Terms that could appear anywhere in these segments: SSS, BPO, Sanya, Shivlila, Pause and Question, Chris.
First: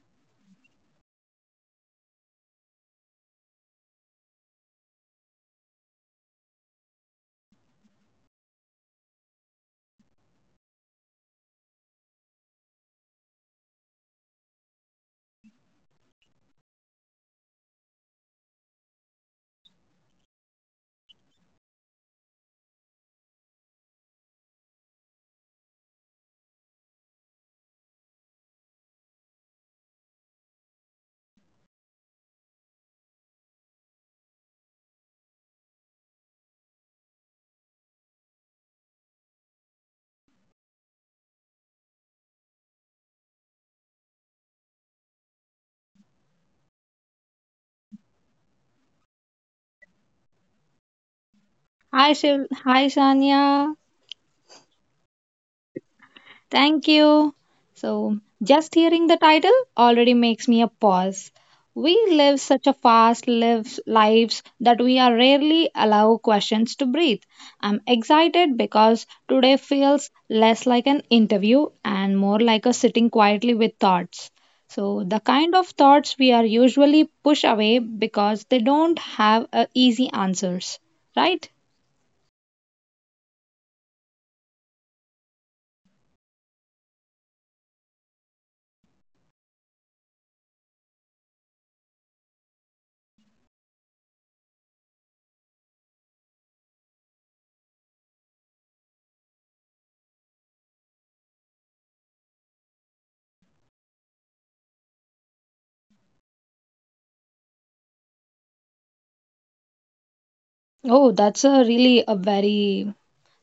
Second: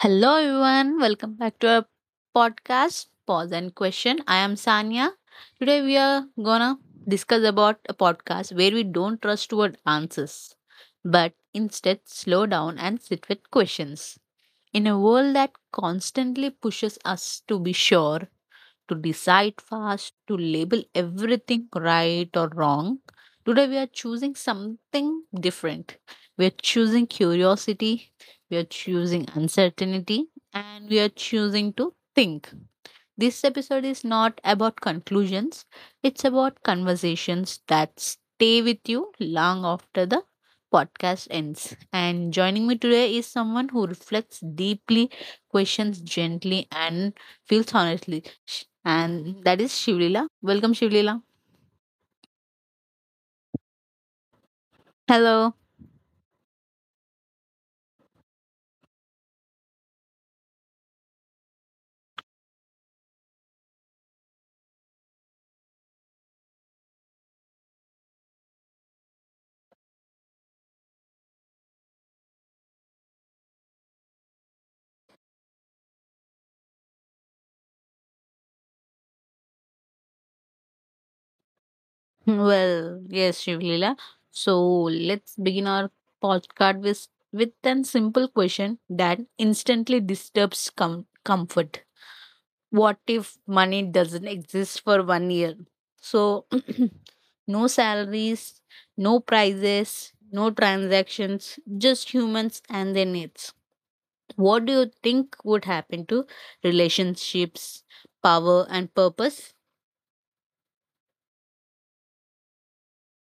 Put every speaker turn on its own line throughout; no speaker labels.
Hello, everyone. Welcome back to our podcast, Pause and Question. I am Sanya. Today, we are gonna discuss about a podcast where we don't rush toward answers, but instead slow down and sit with questions. In a world that constantly pushes us to be sure, to decide fast, to label everything right or wrong. Today, we are choosing something different. We are choosing curiosity, we are choosing uncertainty, and we are choosing to think. This episode is not about conclusions, it's about conversations that stay with you long after the podcast ends. And joining me today is someone who reflects deeply, questions gently, and feels honestly. And that is Shivlila. Welcome, Shivlila.
Hi, Shiv. Hi, Shania.
Hello.
Thank you. So, just hearing the title already makes me a pause. We live such a fast lives that we are rarely allow questions to breathe. I'm excited because today feels less like an interview and more like a sitting quietly with thoughts. So, the kind of thoughts we are usually push away because they don't have easy answers, right?
Well, yes, Shivlila. So let's begin our podcast with an simple question that instantly disturbs comfort. What if money doesn't exist for 1 year? So no salaries, no prices, no transactions, just humans and their needs. What do you think would happen to relationships, power, and purpose?
Oh, that's a really a very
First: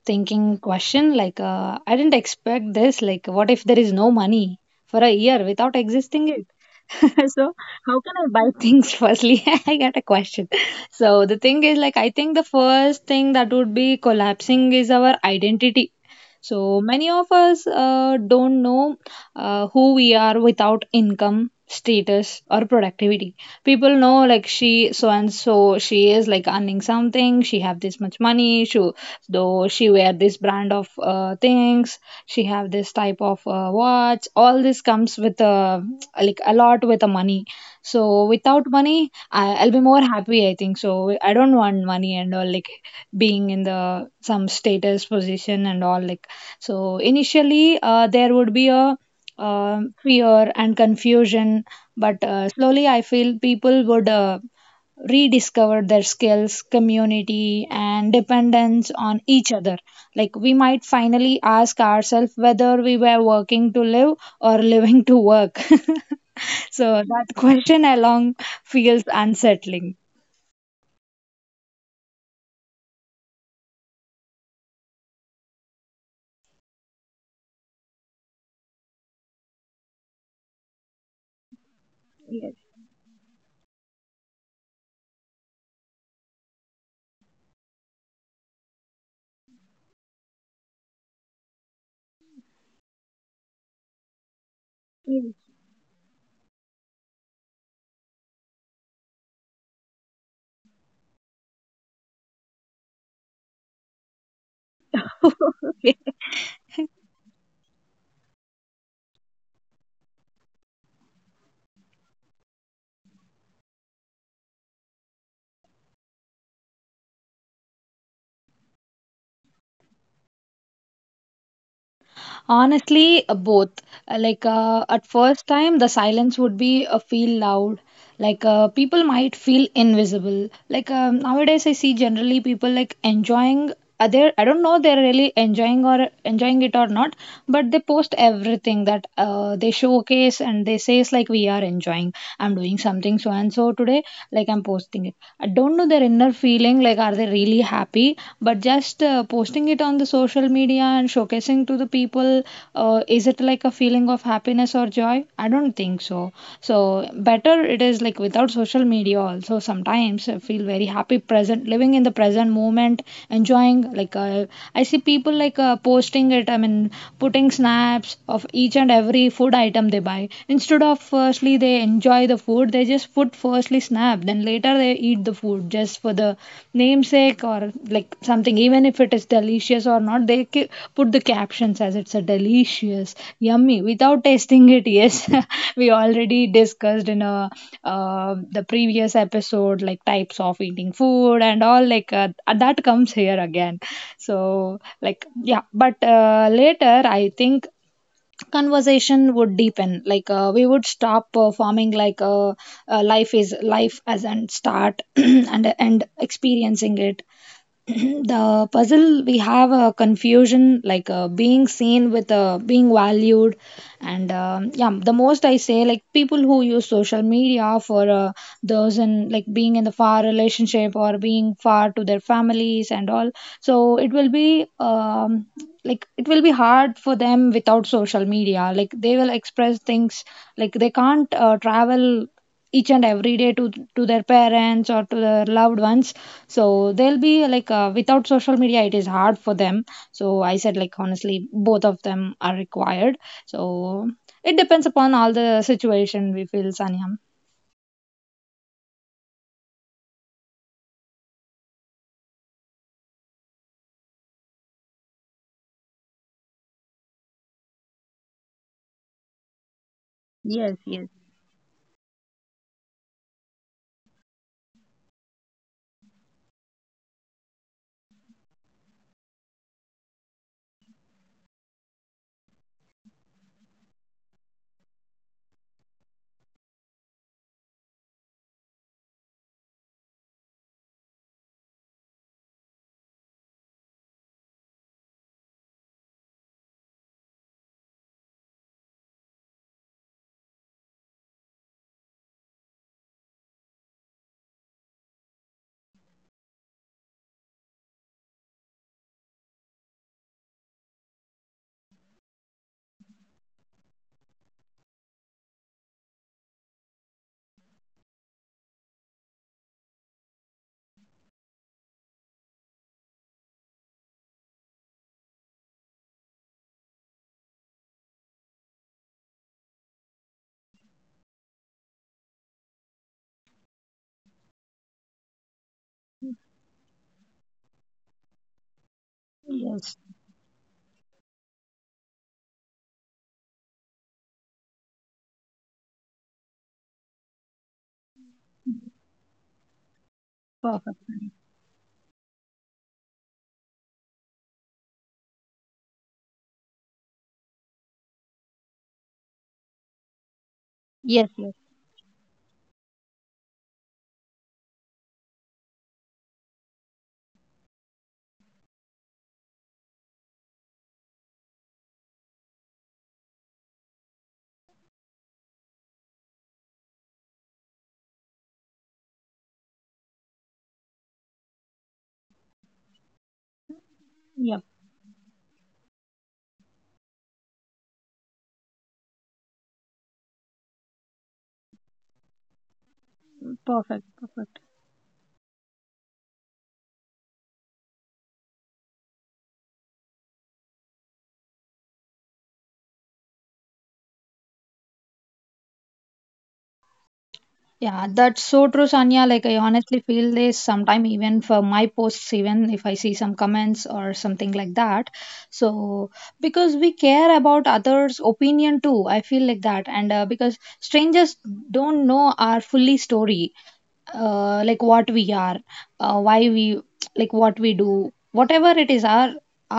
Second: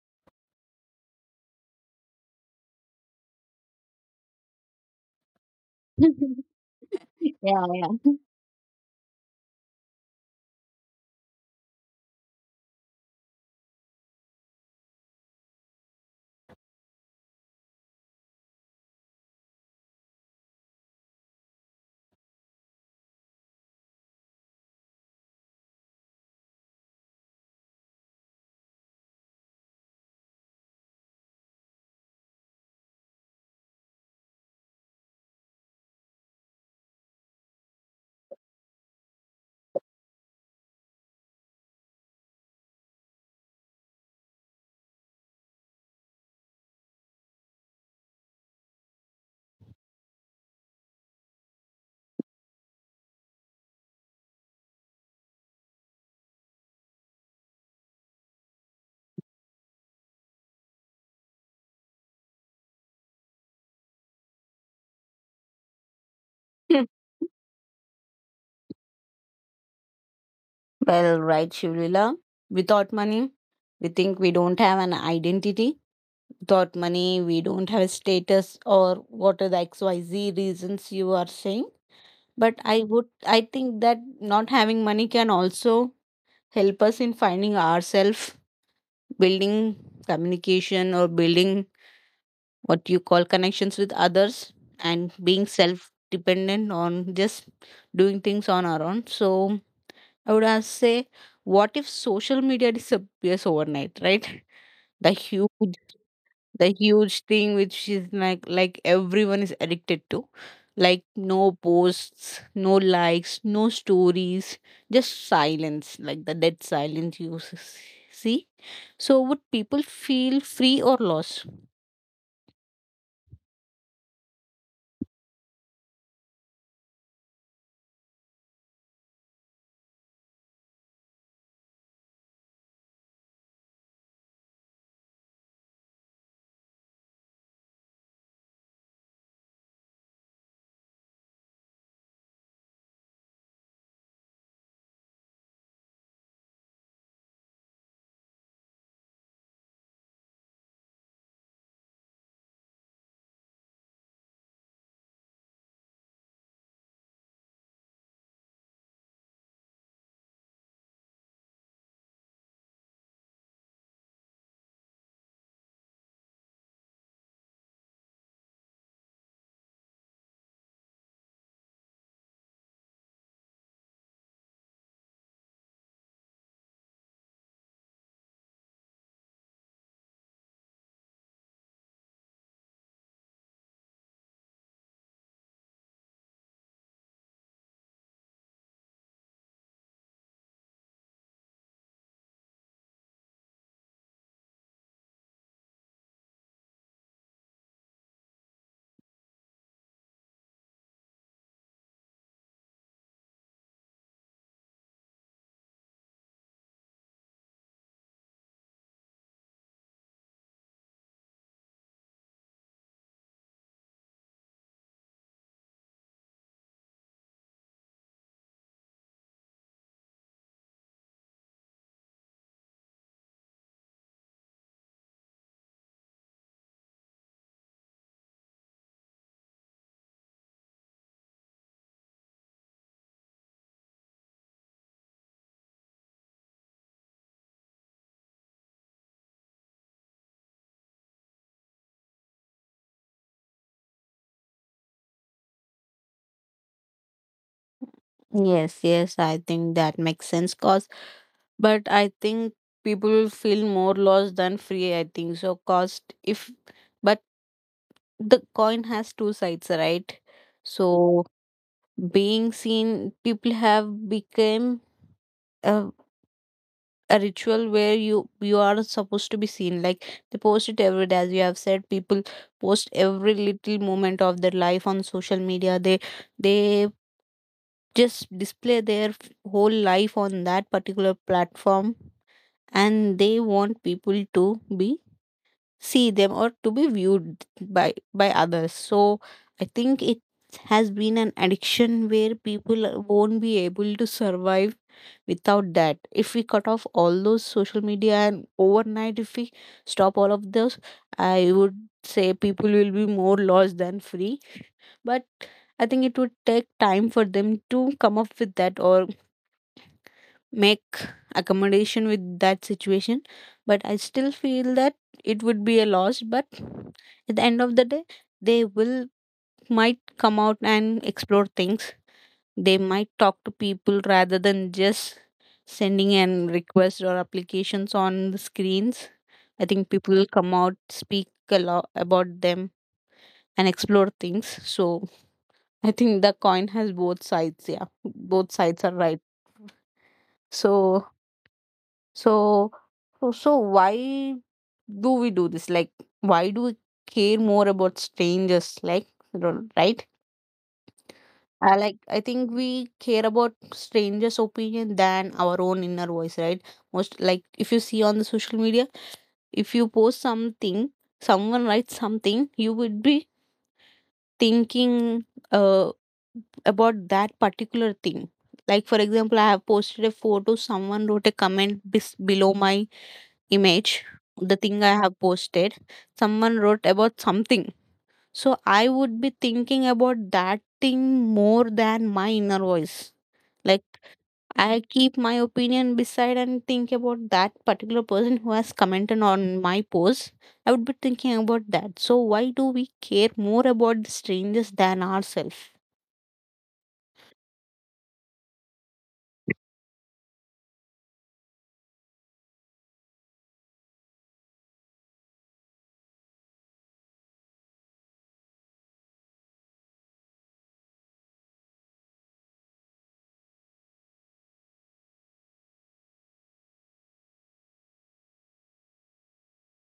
thinking question like I didn't expect this like what if there is no money for a year without existing it so
Yeah, yeah.
how can I buy things firstly I got a question so the thing is like I think the first thing that would be collapsing is our identity so many of us don't know who we are without income, status, or productivity. People know like she so and so she is like earning something. She have this much money. She though she wear this brand of things. She have this type of watch. All this comes with like a lot with the money. So without money, I'll be more happy. I think so. I don't want money and all like being in the some status position and all like so initially, there would be a fear and confusion, but slowly I feel people would rediscover their skills, community, and dependence on each other. Like we might finally ask ourselves whether we were working to live or living to work. so that question along feels unsettling.
Well, right, Shivlila. Without money, we think we don't have an identity. Without money, we don't have a status, or what are the xyz reasons you are saying. But
Yes.
I would, I think that not having money can also help us in finding ourselves, building communication, or building what you call connections with others, and being self dependent on just doing things on our own. So I would ask say, what if social media disappears overnight, right? The huge,
Yes.
the huge thing which is like everyone is addicted to, like no posts, no likes, no stories, just silence, like the dead silence you see. So would people feel free or lost?
Honestly, both. Like at first time, the silence would be feel loud. Like people might feel invisible. Like nowadays, I see generally people like enjoying. Are they? I don't know. They're really enjoying or enjoying it or not. But they post everything that they showcase and they say it's like we are enjoying. I'm doing something so and so today. Like I'm posting it. I don't know their inner feeling. Like are they really happy? But just posting it on the social media and showcasing to the people is it like a feeling of happiness or joy I don't think so so better it is like without social media also sometimes I feel very happy present living in the present moment enjoying like I see people like posting it I mean putting snaps of each and every food item they buy instead of firstly they enjoy the food they just food firstly snap, then later they eat the food just for the namesake or like something. Even if it is delicious or not, they put the captions as it's a delicious, yummy without tasting it. Yes, we already discussed in a the previous episode like types of eating food and all like that comes here again. So like yeah, but later I think conversation would deepen like we would stop performing like life is life as and start and experiencing it the puzzle we have a confusion like being seen with being valued and yeah the most I say like people who use social media for those and like being in the far relationship or being far to their families and all so it will be like it will be hard for them without social media like they will express things like they can't travel each and every day to their parents or to their loved ones so they'll be like without social media, it is hard for them. So I said like honestly, both of them are required. So it depends upon all the situation we feel, Sanyam.
Yes, yes, I think that makes sense, cause but I think people will feel more lost than free, I think so cost if. But the coin has two sides, right?
Yes, yes,
So being seen, people have become a, a ritual where you are supposed to be seen, like they post it every day. As you have said, people post every little moment of their life on social media. They they just display their whole life on that particular platform, and they want people to be see them or to be viewed by others. So I think it has been an addiction where people won't be able to survive without that. If we cut off all those social media and overnight if we stop all of those, I would say people will be more lost than free. But I think it would take time for them to come up with that or make accommodation with that situation. But I still feel that it would be a loss, but at the end of the day, they will might come out and explore things. They might talk to people rather than just sending an request or applications on the screens. I think
yes,
people will come out, speak a lot about them and explore things. So I think the coin has both sides, yeah, both sides are right.
perfect.
So So, so why do we do this? Like, why do we care more about strangers? Like, right?
Yes, yes,
I like. I think we care about strangers' opinion than our own inner voice, right? Most like if you see on the social media, if you post something, someone writes something, you would be thinking, uh, about that particular thing. Like for example, I have posted a photo. Someone wrote a comment below my image, the
yep,
thing I have posted, someone wrote about something. So I would be thinking about that thing more than my inner voice. Like
perfect, perfect.
I keep my opinion beside and think about that particular person who has commented on my post. I would be thinking about that. So why do we care more about the strangers than ourselves?
Yeah, that's so true, Sanya. Like, I honestly feel this sometime, even for my posts, even if I see some comments or something like that. So, because we care about others' opinion too, I feel like that. And because strangers don't know our fully story like what we are why we like what we do whatever it is our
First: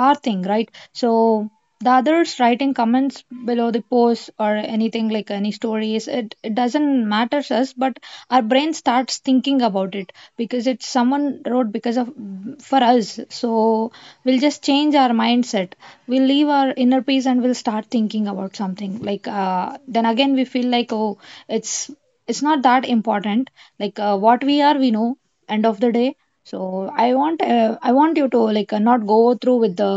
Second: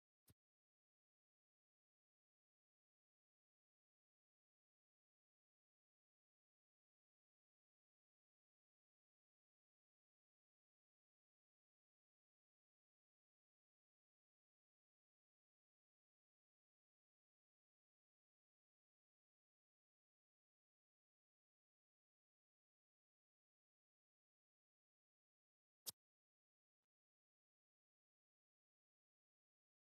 our thing right so the others writing comments below the post or anything like any stories it doesn't matter us but our brain starts thinking about it because it's someone wrote because of for us so we'll just change our mindset we'll leave our inner peace and we'll start thinking about something like then again we feel like oh it's it's not that important like what we are we know end of the day so I want you to like not go through with the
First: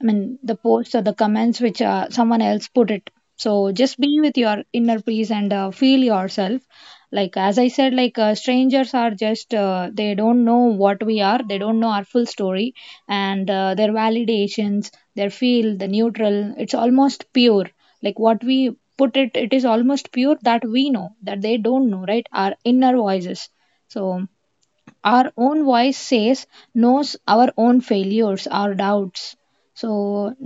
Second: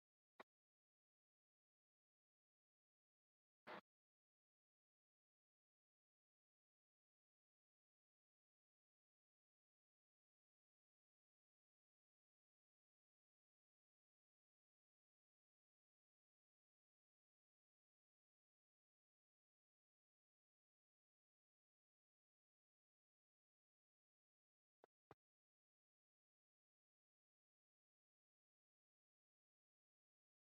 I mean the posts or the comments which someone else put it so just be with your inner peace and feel yourself like as I said like strangers are just they don't know what we are they don't know our full story and their validations their feel the neutral it's almost pure like what we put it it is almost pure that we know that they don't know right our inner voices so our own voice says knows our own failures our doubts so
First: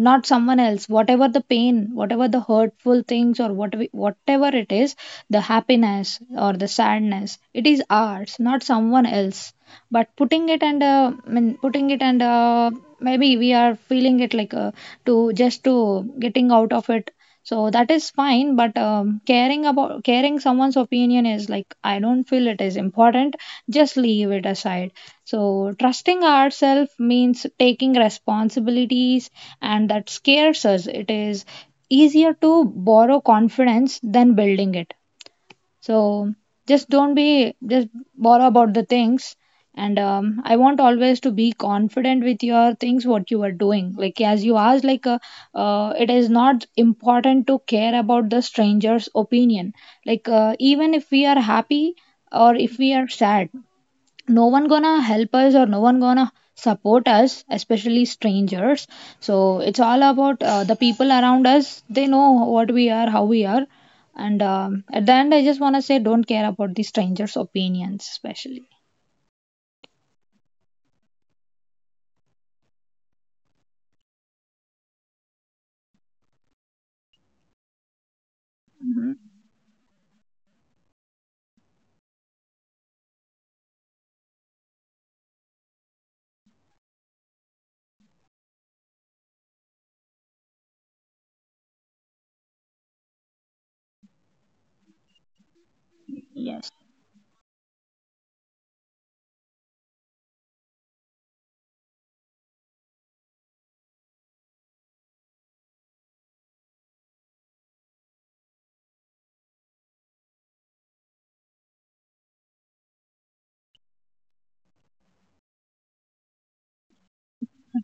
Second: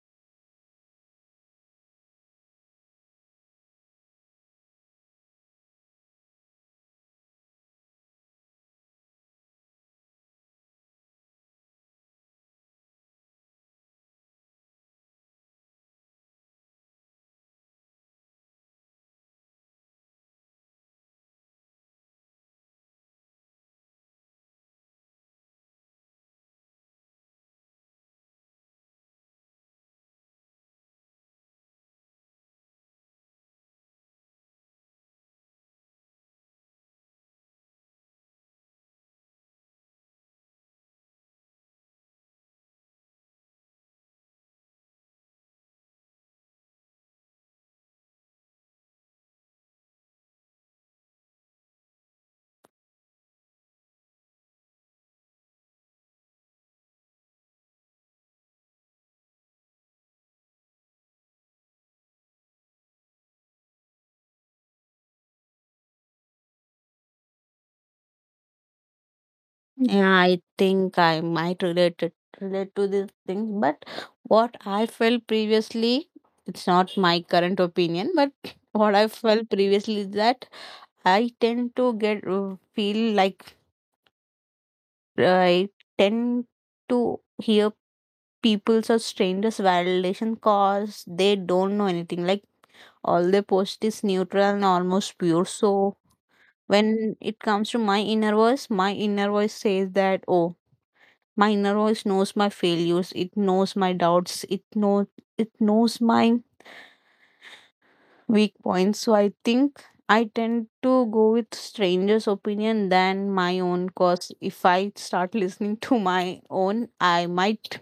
not someone else whatever the pain whatever the hurtful things or whatever it is the happiness or the sadness it is ours not someone else but putting it and I mean, putting it and maybe we are feeling it like to just to getting out of it so that is fine but caring about caring someone's opinion is like I don't feel it is important just leave it aside so trusting ourselves means taking responsibilities and that scares us it is easier to borrow confidence than building it so just don't be just bother about the things. And I want always to be confident with your things, what you are doing. Like as you asked, it is not important to care about the stranger's opinion. Like even if we are happy or if we are sad, no one gonna help us or no one gonna support us especially strangers so it's all about the people around us they know what we are how we are and at the end I just want to say don't care about the strangers opinions especially.
Yeah, I think I might relate to these things, but what I felt previously, it's not my current opinion, but what I
Hmm.
felt previously is that I tend to get feel like I tend to hear people's or strangers' validation, cause they don't know anything. Like all they post is neutral and almost pure. So
Yes.
when it comes to my inner voice says that, oh, my inner voice knows my failures, it knows my doubts, it knows my weak points. So I think I tend to go with strangers' opinion than my own, cause if I start listening to my own, I might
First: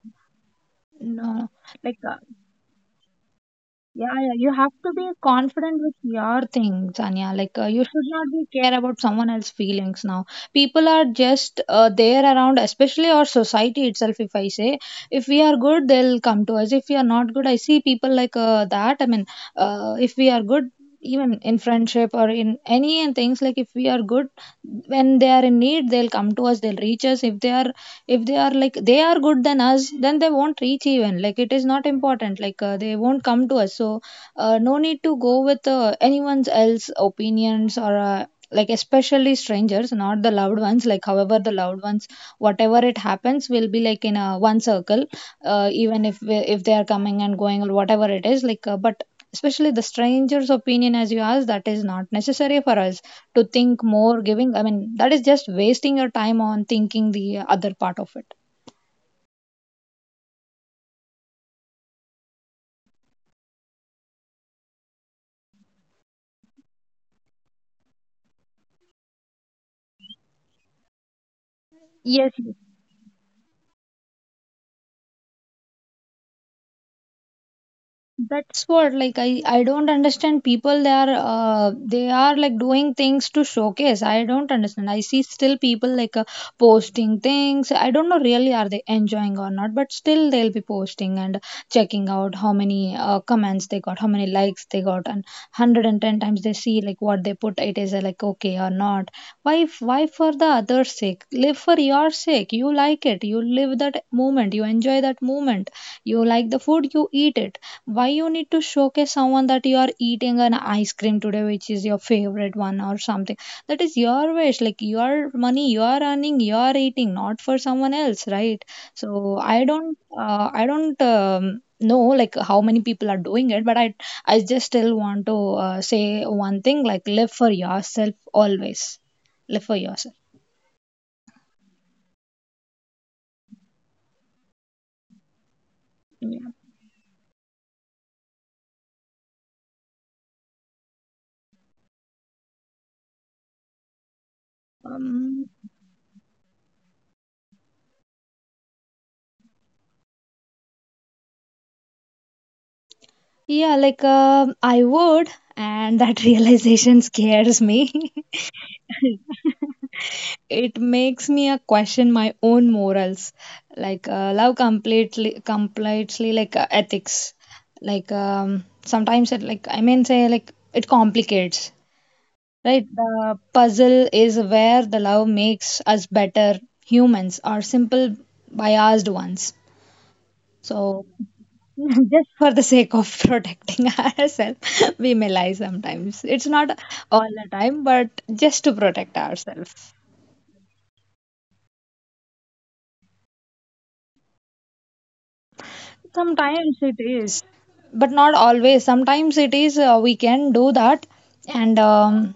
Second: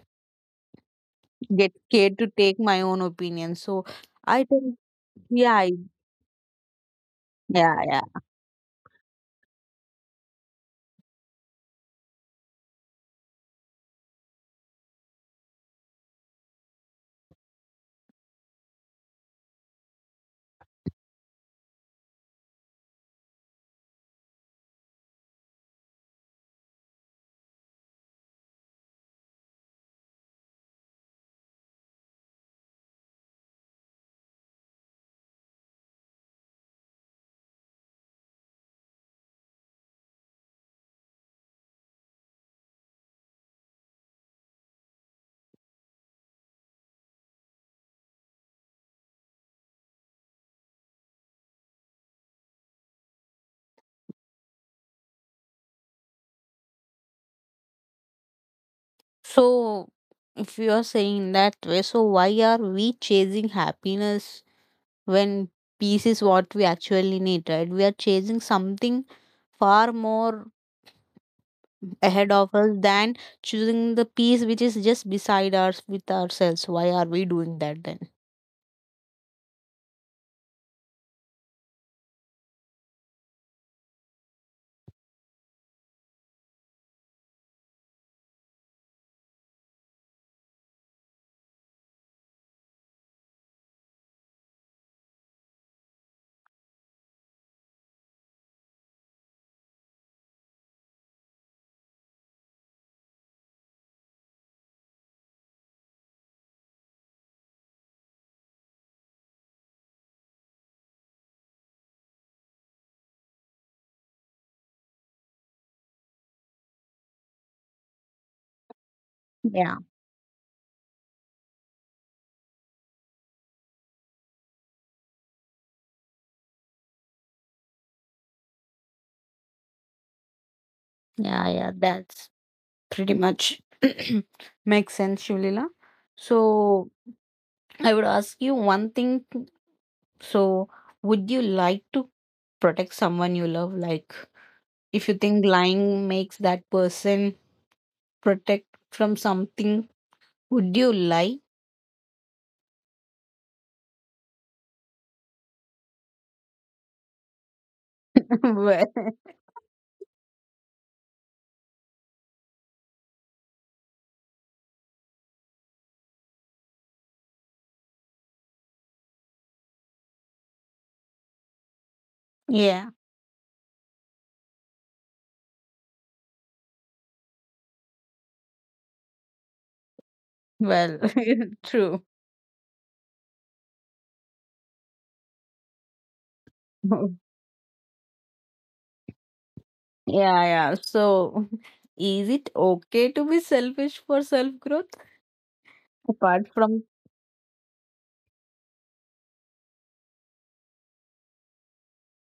No.
get
Like,
scared to take my own opinion. So
yeah, yeah
I
you have
tend,
to be
yeah,
confident with your things anya like
yeah,
you
yeah.
should not be care about someone else's feelings now people are just there around especially our society itself if I say if we are good they'll come to us if we are not good I see people like that I mean if we are good even in friendship or in any and things like if we are good when they are in need they'll come to us they'll reach us if they are like they are good than us then they won't reach even like it is not important like they won't come to us so no need to go with anyone's else opinions or like especially strangers not the loved ones like however the loved ones whatever it happens will be like in a one circle even if they are coming and going or whatever it is like but especially the stranger's opinion as you asked that is not necessary for us to think more giving I mean that is just wasting your time on thinking the other part of it.
So if you are saying that way, so why are we chasing happiness when peace is what we actually need, right? We are chasing something far more
Yes,
ahead of us than choosing the piece which is just beside us with ourselves. Why are we doing that then?
that's what like I don't understand people they are they are like doing things to showcase. I don't understand. I see still people like posting things. I don't know really are they enjoying or not, but still they'll be posting and checking out how many comments they got, how many likes they got, and 110 times they see like what they put it is like okay or not. Why, why for the other's sake? Live for your sake. You like it. You live that moment. You enjoy that moment. You like the food. You eat it. Why you need to showcase someone that you are eating an ice cream today, which is your favorite one or something? That is your wish. Like your money, you are earning, you are eating, not for someone else, right? So I
Yeah,
don't, I don't. Know like how many people are doing it but I just still want to say one thing like live for yourself always live for yourself.
yeah. That's pretty much. Makes sense, Shulila. So I would ask you one thing. So would you like to protect someone you love? Like if you think
Um,
lying makes that person protect from something, would you lie?
yeah, like I would, and that realization scares me.
Well,
It makes me question my own morals, like love completely, completely like ethics. Sometimes it, like I mean say like it complicates, right?
yeah.
The puzzle is where the love makes us better humans, or simple biased ones.
Well,
So,
true.
just for the sake of protecting ourselves, we may lie sometimes. It's not all the time, but just to protect ourselves.
Yeah, yeah. So, is it okay to be selfish for self growth? Apart
Sometimes
from,
it is. But not always. Sometimes it is, we can do that, and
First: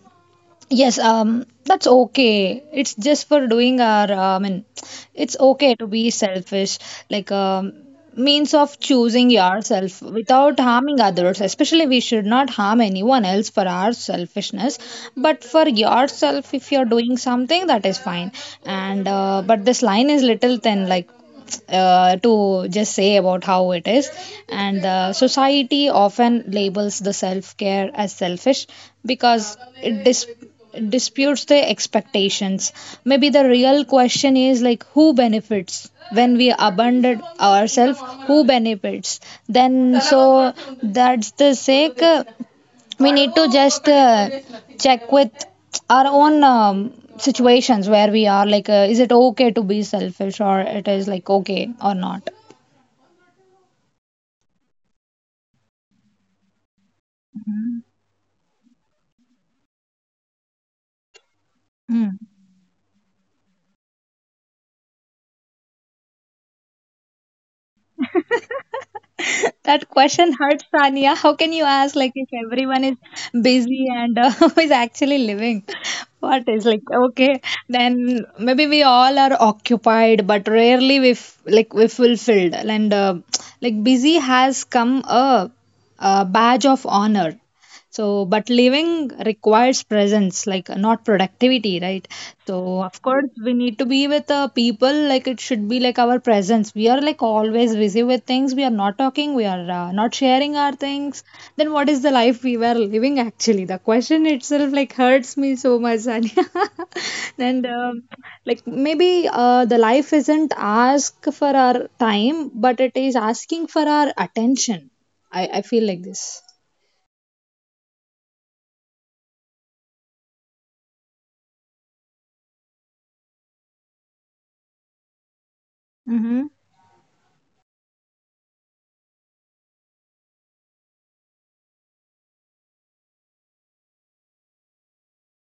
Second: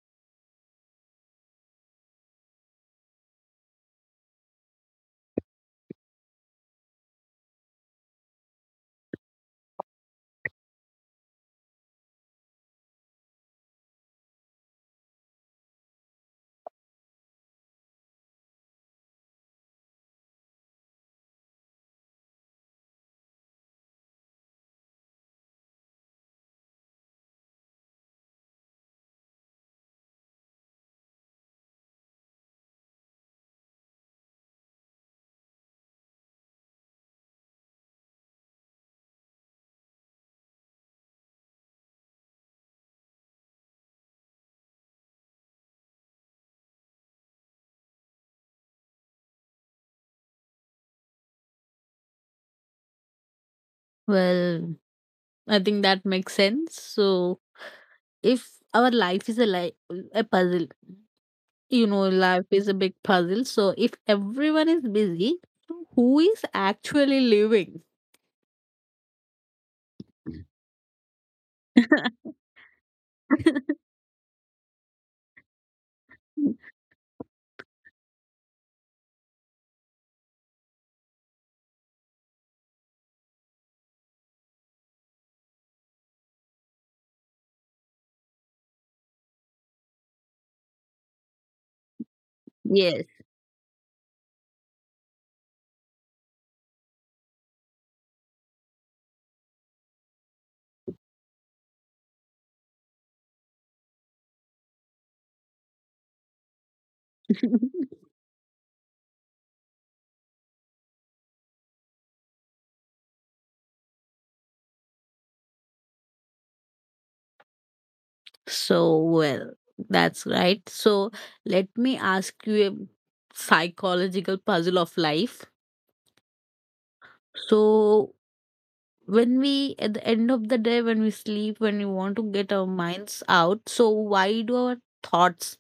yes, that's okay. It's just for doing our, I mean, it's okay to be selfish, like, means of choosing yourself without harming others. Especially, we should not harm anyone else for our selfishness, but for yourself, if you're doing something, that is fine. And but this line is little thin, like to just say about how it is, and the society often labels the self-care as selfish because it disputes the expectations. Maybe the real question is like, who benefits when we abandon ourselves? Who benefits then? So that's the sake, we need to just check with our own, situations where we are like, is it okay to be selfish, or it is like okay or not?
well, I think that makes sense. So, if our life is a a puzzle, you know,
Hmm.
life is a big puzzle. So, if everyone is busy, who is actually living?
That question hurts, Sania. How can you ask like if everyone is busy and is actually living, what is like okay? Then maybe we all are occupied, but rarely we like we fulfilled. And like busy has come a badge of honor. So, but living requires presence, like not productivity, right? So,
Yes.
of course, we need to be with people, like it should be like our presence. We are like always busy with things, we are not talking, we are not sharing our things. Then, what is the life we were living actually? The question itself like hurts me so much, Sanya. and like maybe the life isn't ask for our time, but it is asking for our attention. I feel like this.
So, well, that's right. So, let me ask you a psychological puzzle of life. So when we, at the end of the day, when we sleep, when we want to get our minds out, so why do our thoughts,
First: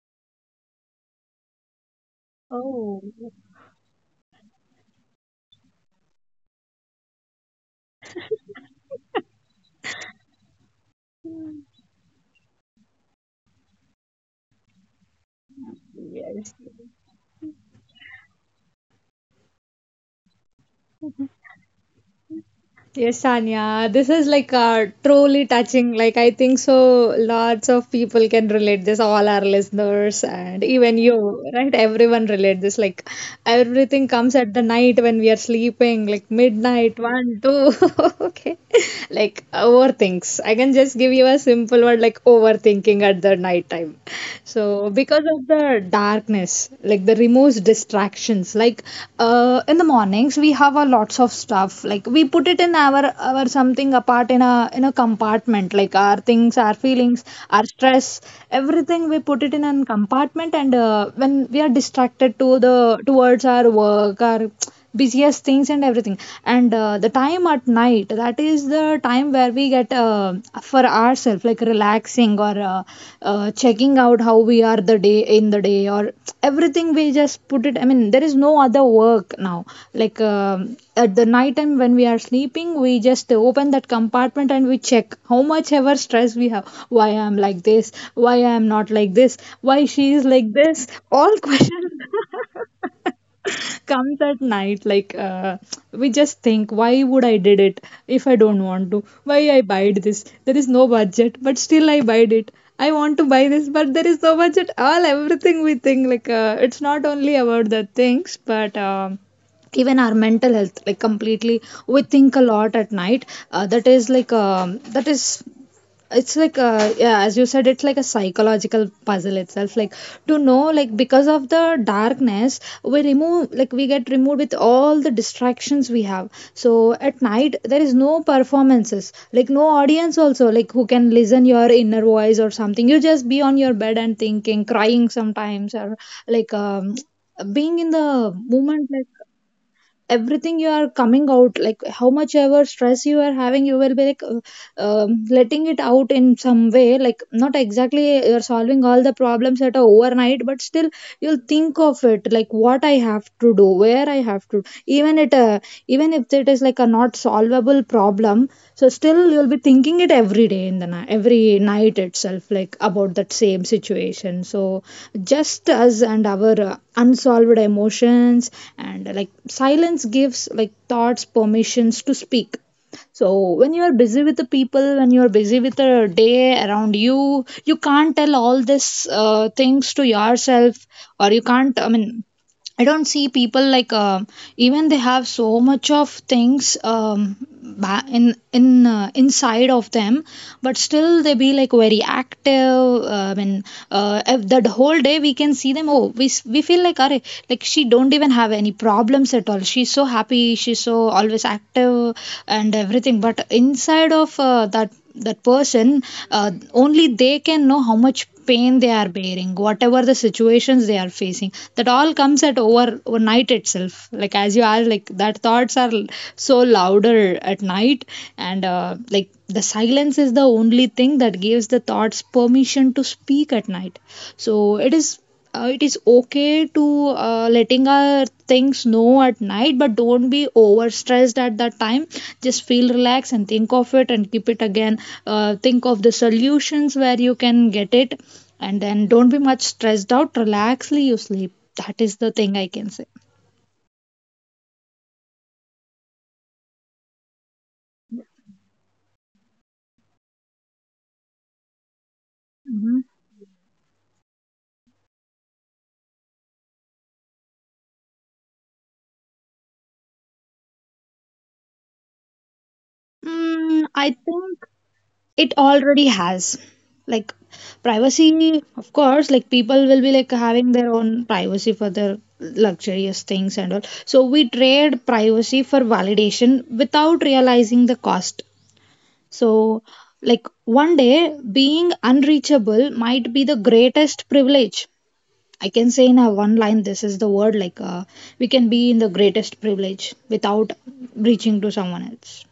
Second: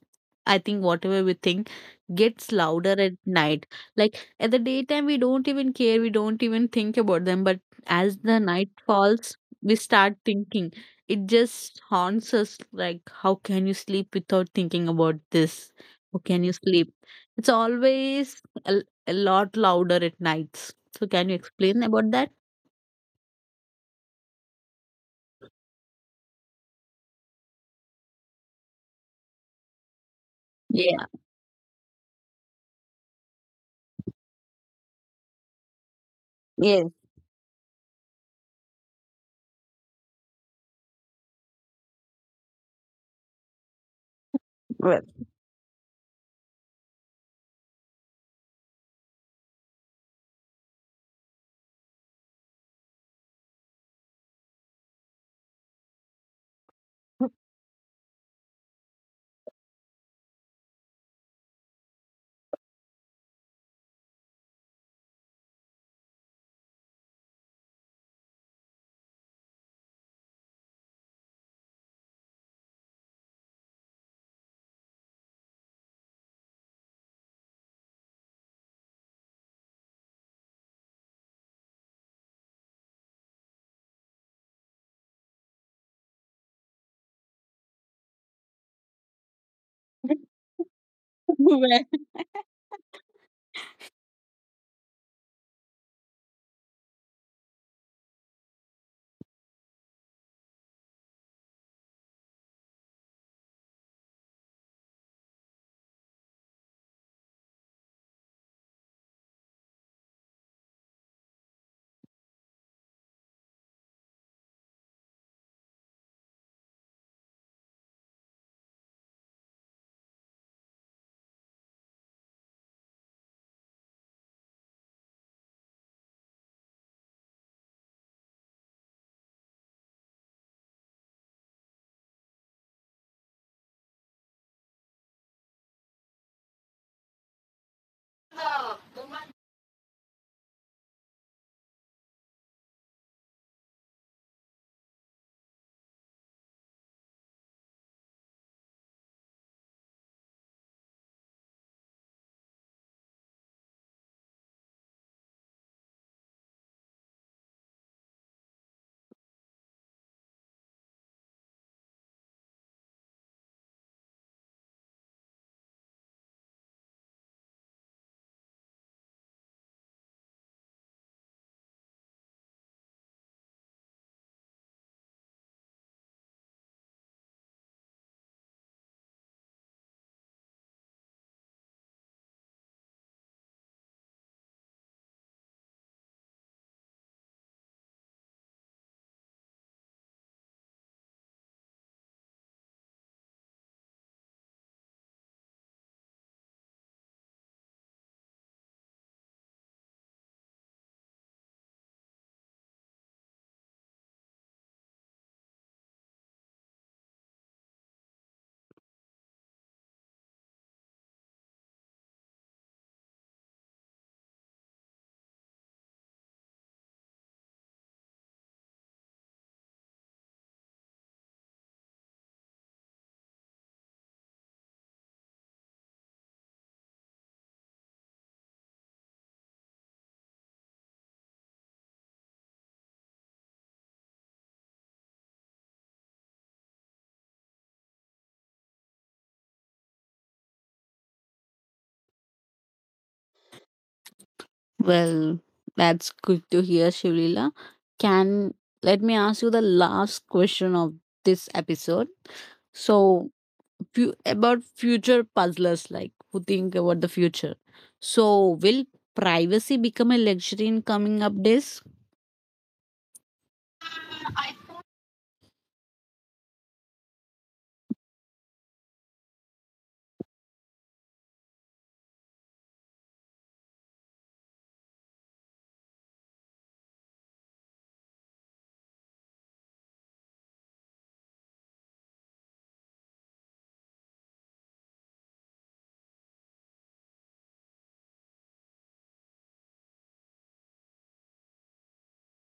I think whatever we think gets louder
Oh,
at night. Like at the daytime we don't even care, we don't even think about them, but as the night falls, we start thinking. It just haunts us, like how can you sleep without thinking about this? How can you
yes.
sleep? It's always a, a lot louder at nights. So can you explain about that?
Yes, Sanya, this is like truly touching. Like, I think so lots of people can relate this, all our listeners, and even
Yeah.
you, right? Everyone relate this. Like, everything comes at the night when we are sleeping, like
Yes.
midnight, one, two. Okay. Like, overthinks. I can just give you a simple word like overthinking at the night time. So,
Well.
because of the darkness, like the removes distractions, like in the mornings we have a lots of stuff, like we put it in our something apart in a, in a compartment, like our things, our feelings, our stress, everything we put it in a compartment. And when we are distracted to the, towards our work, our busiest things and everything. And the time at night, that is the time where we get, for ourselves, like relaxing, or checking out how we are the day, in the day, or everything we just put it. I mean, there is no other work now. Like, at the night time, when we are sleeping, we just open that compartment and we check how much ever stress we have. Why I am like this? Why I am not like this? Why she is like this? All
Well,
questions comes at night, like, we just think, why would I did it, if I don't want to? Why I buyed this? There is no budget, but still I buyed it. I want to buy this, but there is no budget. All, everything we think, like, it's not only about the things, but, even our mental health, like completely we think a lot at night. That is like, that is, it's like, yeah, as you said, it's like a psychological puzzle itself, like to know, like because of the darkness, we remove, like we get removed with all the distractions we have. So at night there is no performances, like no audience also, like who can listen your inner voice or something. You just be on your bed and thinking, crying sometimes, or like, being in the moment, like everything you are coming out, like how much ever stress you are having, you will be like, letting it out in some way, like not exactly you're solving all the problems at a overnight, but still you'll think of it, like what I have to do, where I have to, even it even if it is like a not solvable problem, so still you'll be thinking it every day in the night, every night itself, like about that same situation. So just us and our unsolved emotions. And like silence gives like thoughts permissions to speak. So when you are busy with the people, when you are busy with the day around you, you can't tell all these things to yourself, or you can't. I mean, I don't see people like, even they have so much of things, in inside of them, but still they be like very active. I mean, that whole day we can see them. Oh, we feel like are like, she don't even have any problems at all. She's so happy. She's so always active and everything. But inside of, that person, only they can know how much pain they are bearing, whatever the situations they are facing, that all comes at overnight itself, like as you are like, that thoughts are so louder at night. And like the silence is the only thing that gives the thoughts permission to speak at night. So it is, it is okay to, letting our things know at night, but don't be over stressed at that time. Just feel relaxed and think of it and keep it again. Think of the solutions where you can get it, and then don't be much stressed out. Relaxly you sleep, that is the thing I can say.
well, that's good to hear, Shivlila. Can let me ask you the last question of this episode.
Hmm.
So, about future puzzlers, like who think about the future. So, will privacy become a luxury in coming up days?
Mm, I think it already has. Like, privacy of course, like people will be like having their own privacy for their luxurious things and all. So we trade privacy for validation without realizing the cost. So like one day being unreachable might be the greatest privilege, I can say. In a one line, this is the word, like, we can be in the greatest privilege without reaching to someone else.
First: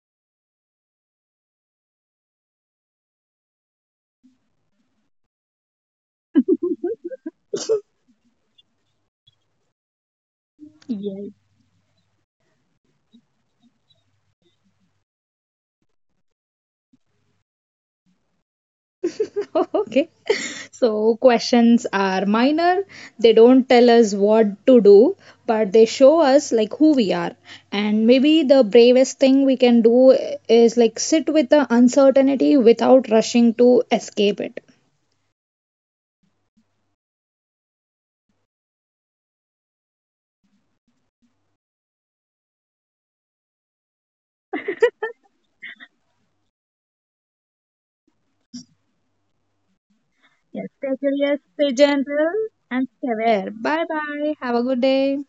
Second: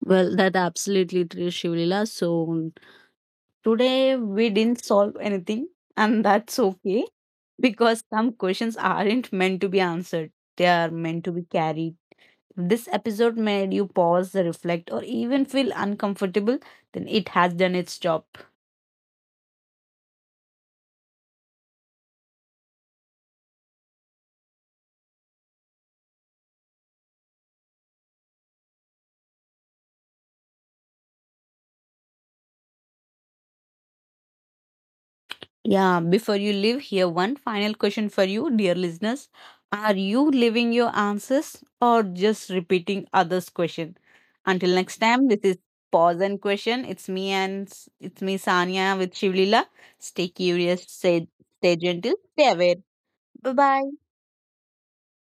Well, that absolutely true, Shivlila. So, today, we didn't solve anything, and that's okay because some questions aren't meant to be answered, they are meant
Yes.
to be carried. If this episode made you pause, reflect, or even feel uncomfortable, then it has done its job.
Okay. So questions are minor. They don't tell us what to do, but they show us like who we are. And maybe the bravest thing we can do is like sit with the uncertainty without rushing to escape it.
Yeah, before you leave, here one final question for you, dear listeners. Are you living your answers or just repeating others' question? Until next time, this is Pause and Question. It's me and it's me Sanya with Shivlila. Stay
Yes,
curious,
stay
stay,
curious,
stay
stay
gentle,
gentle,
stay aware.
and stay
Bye
aware. Bye
bye.
bye. Have a good day.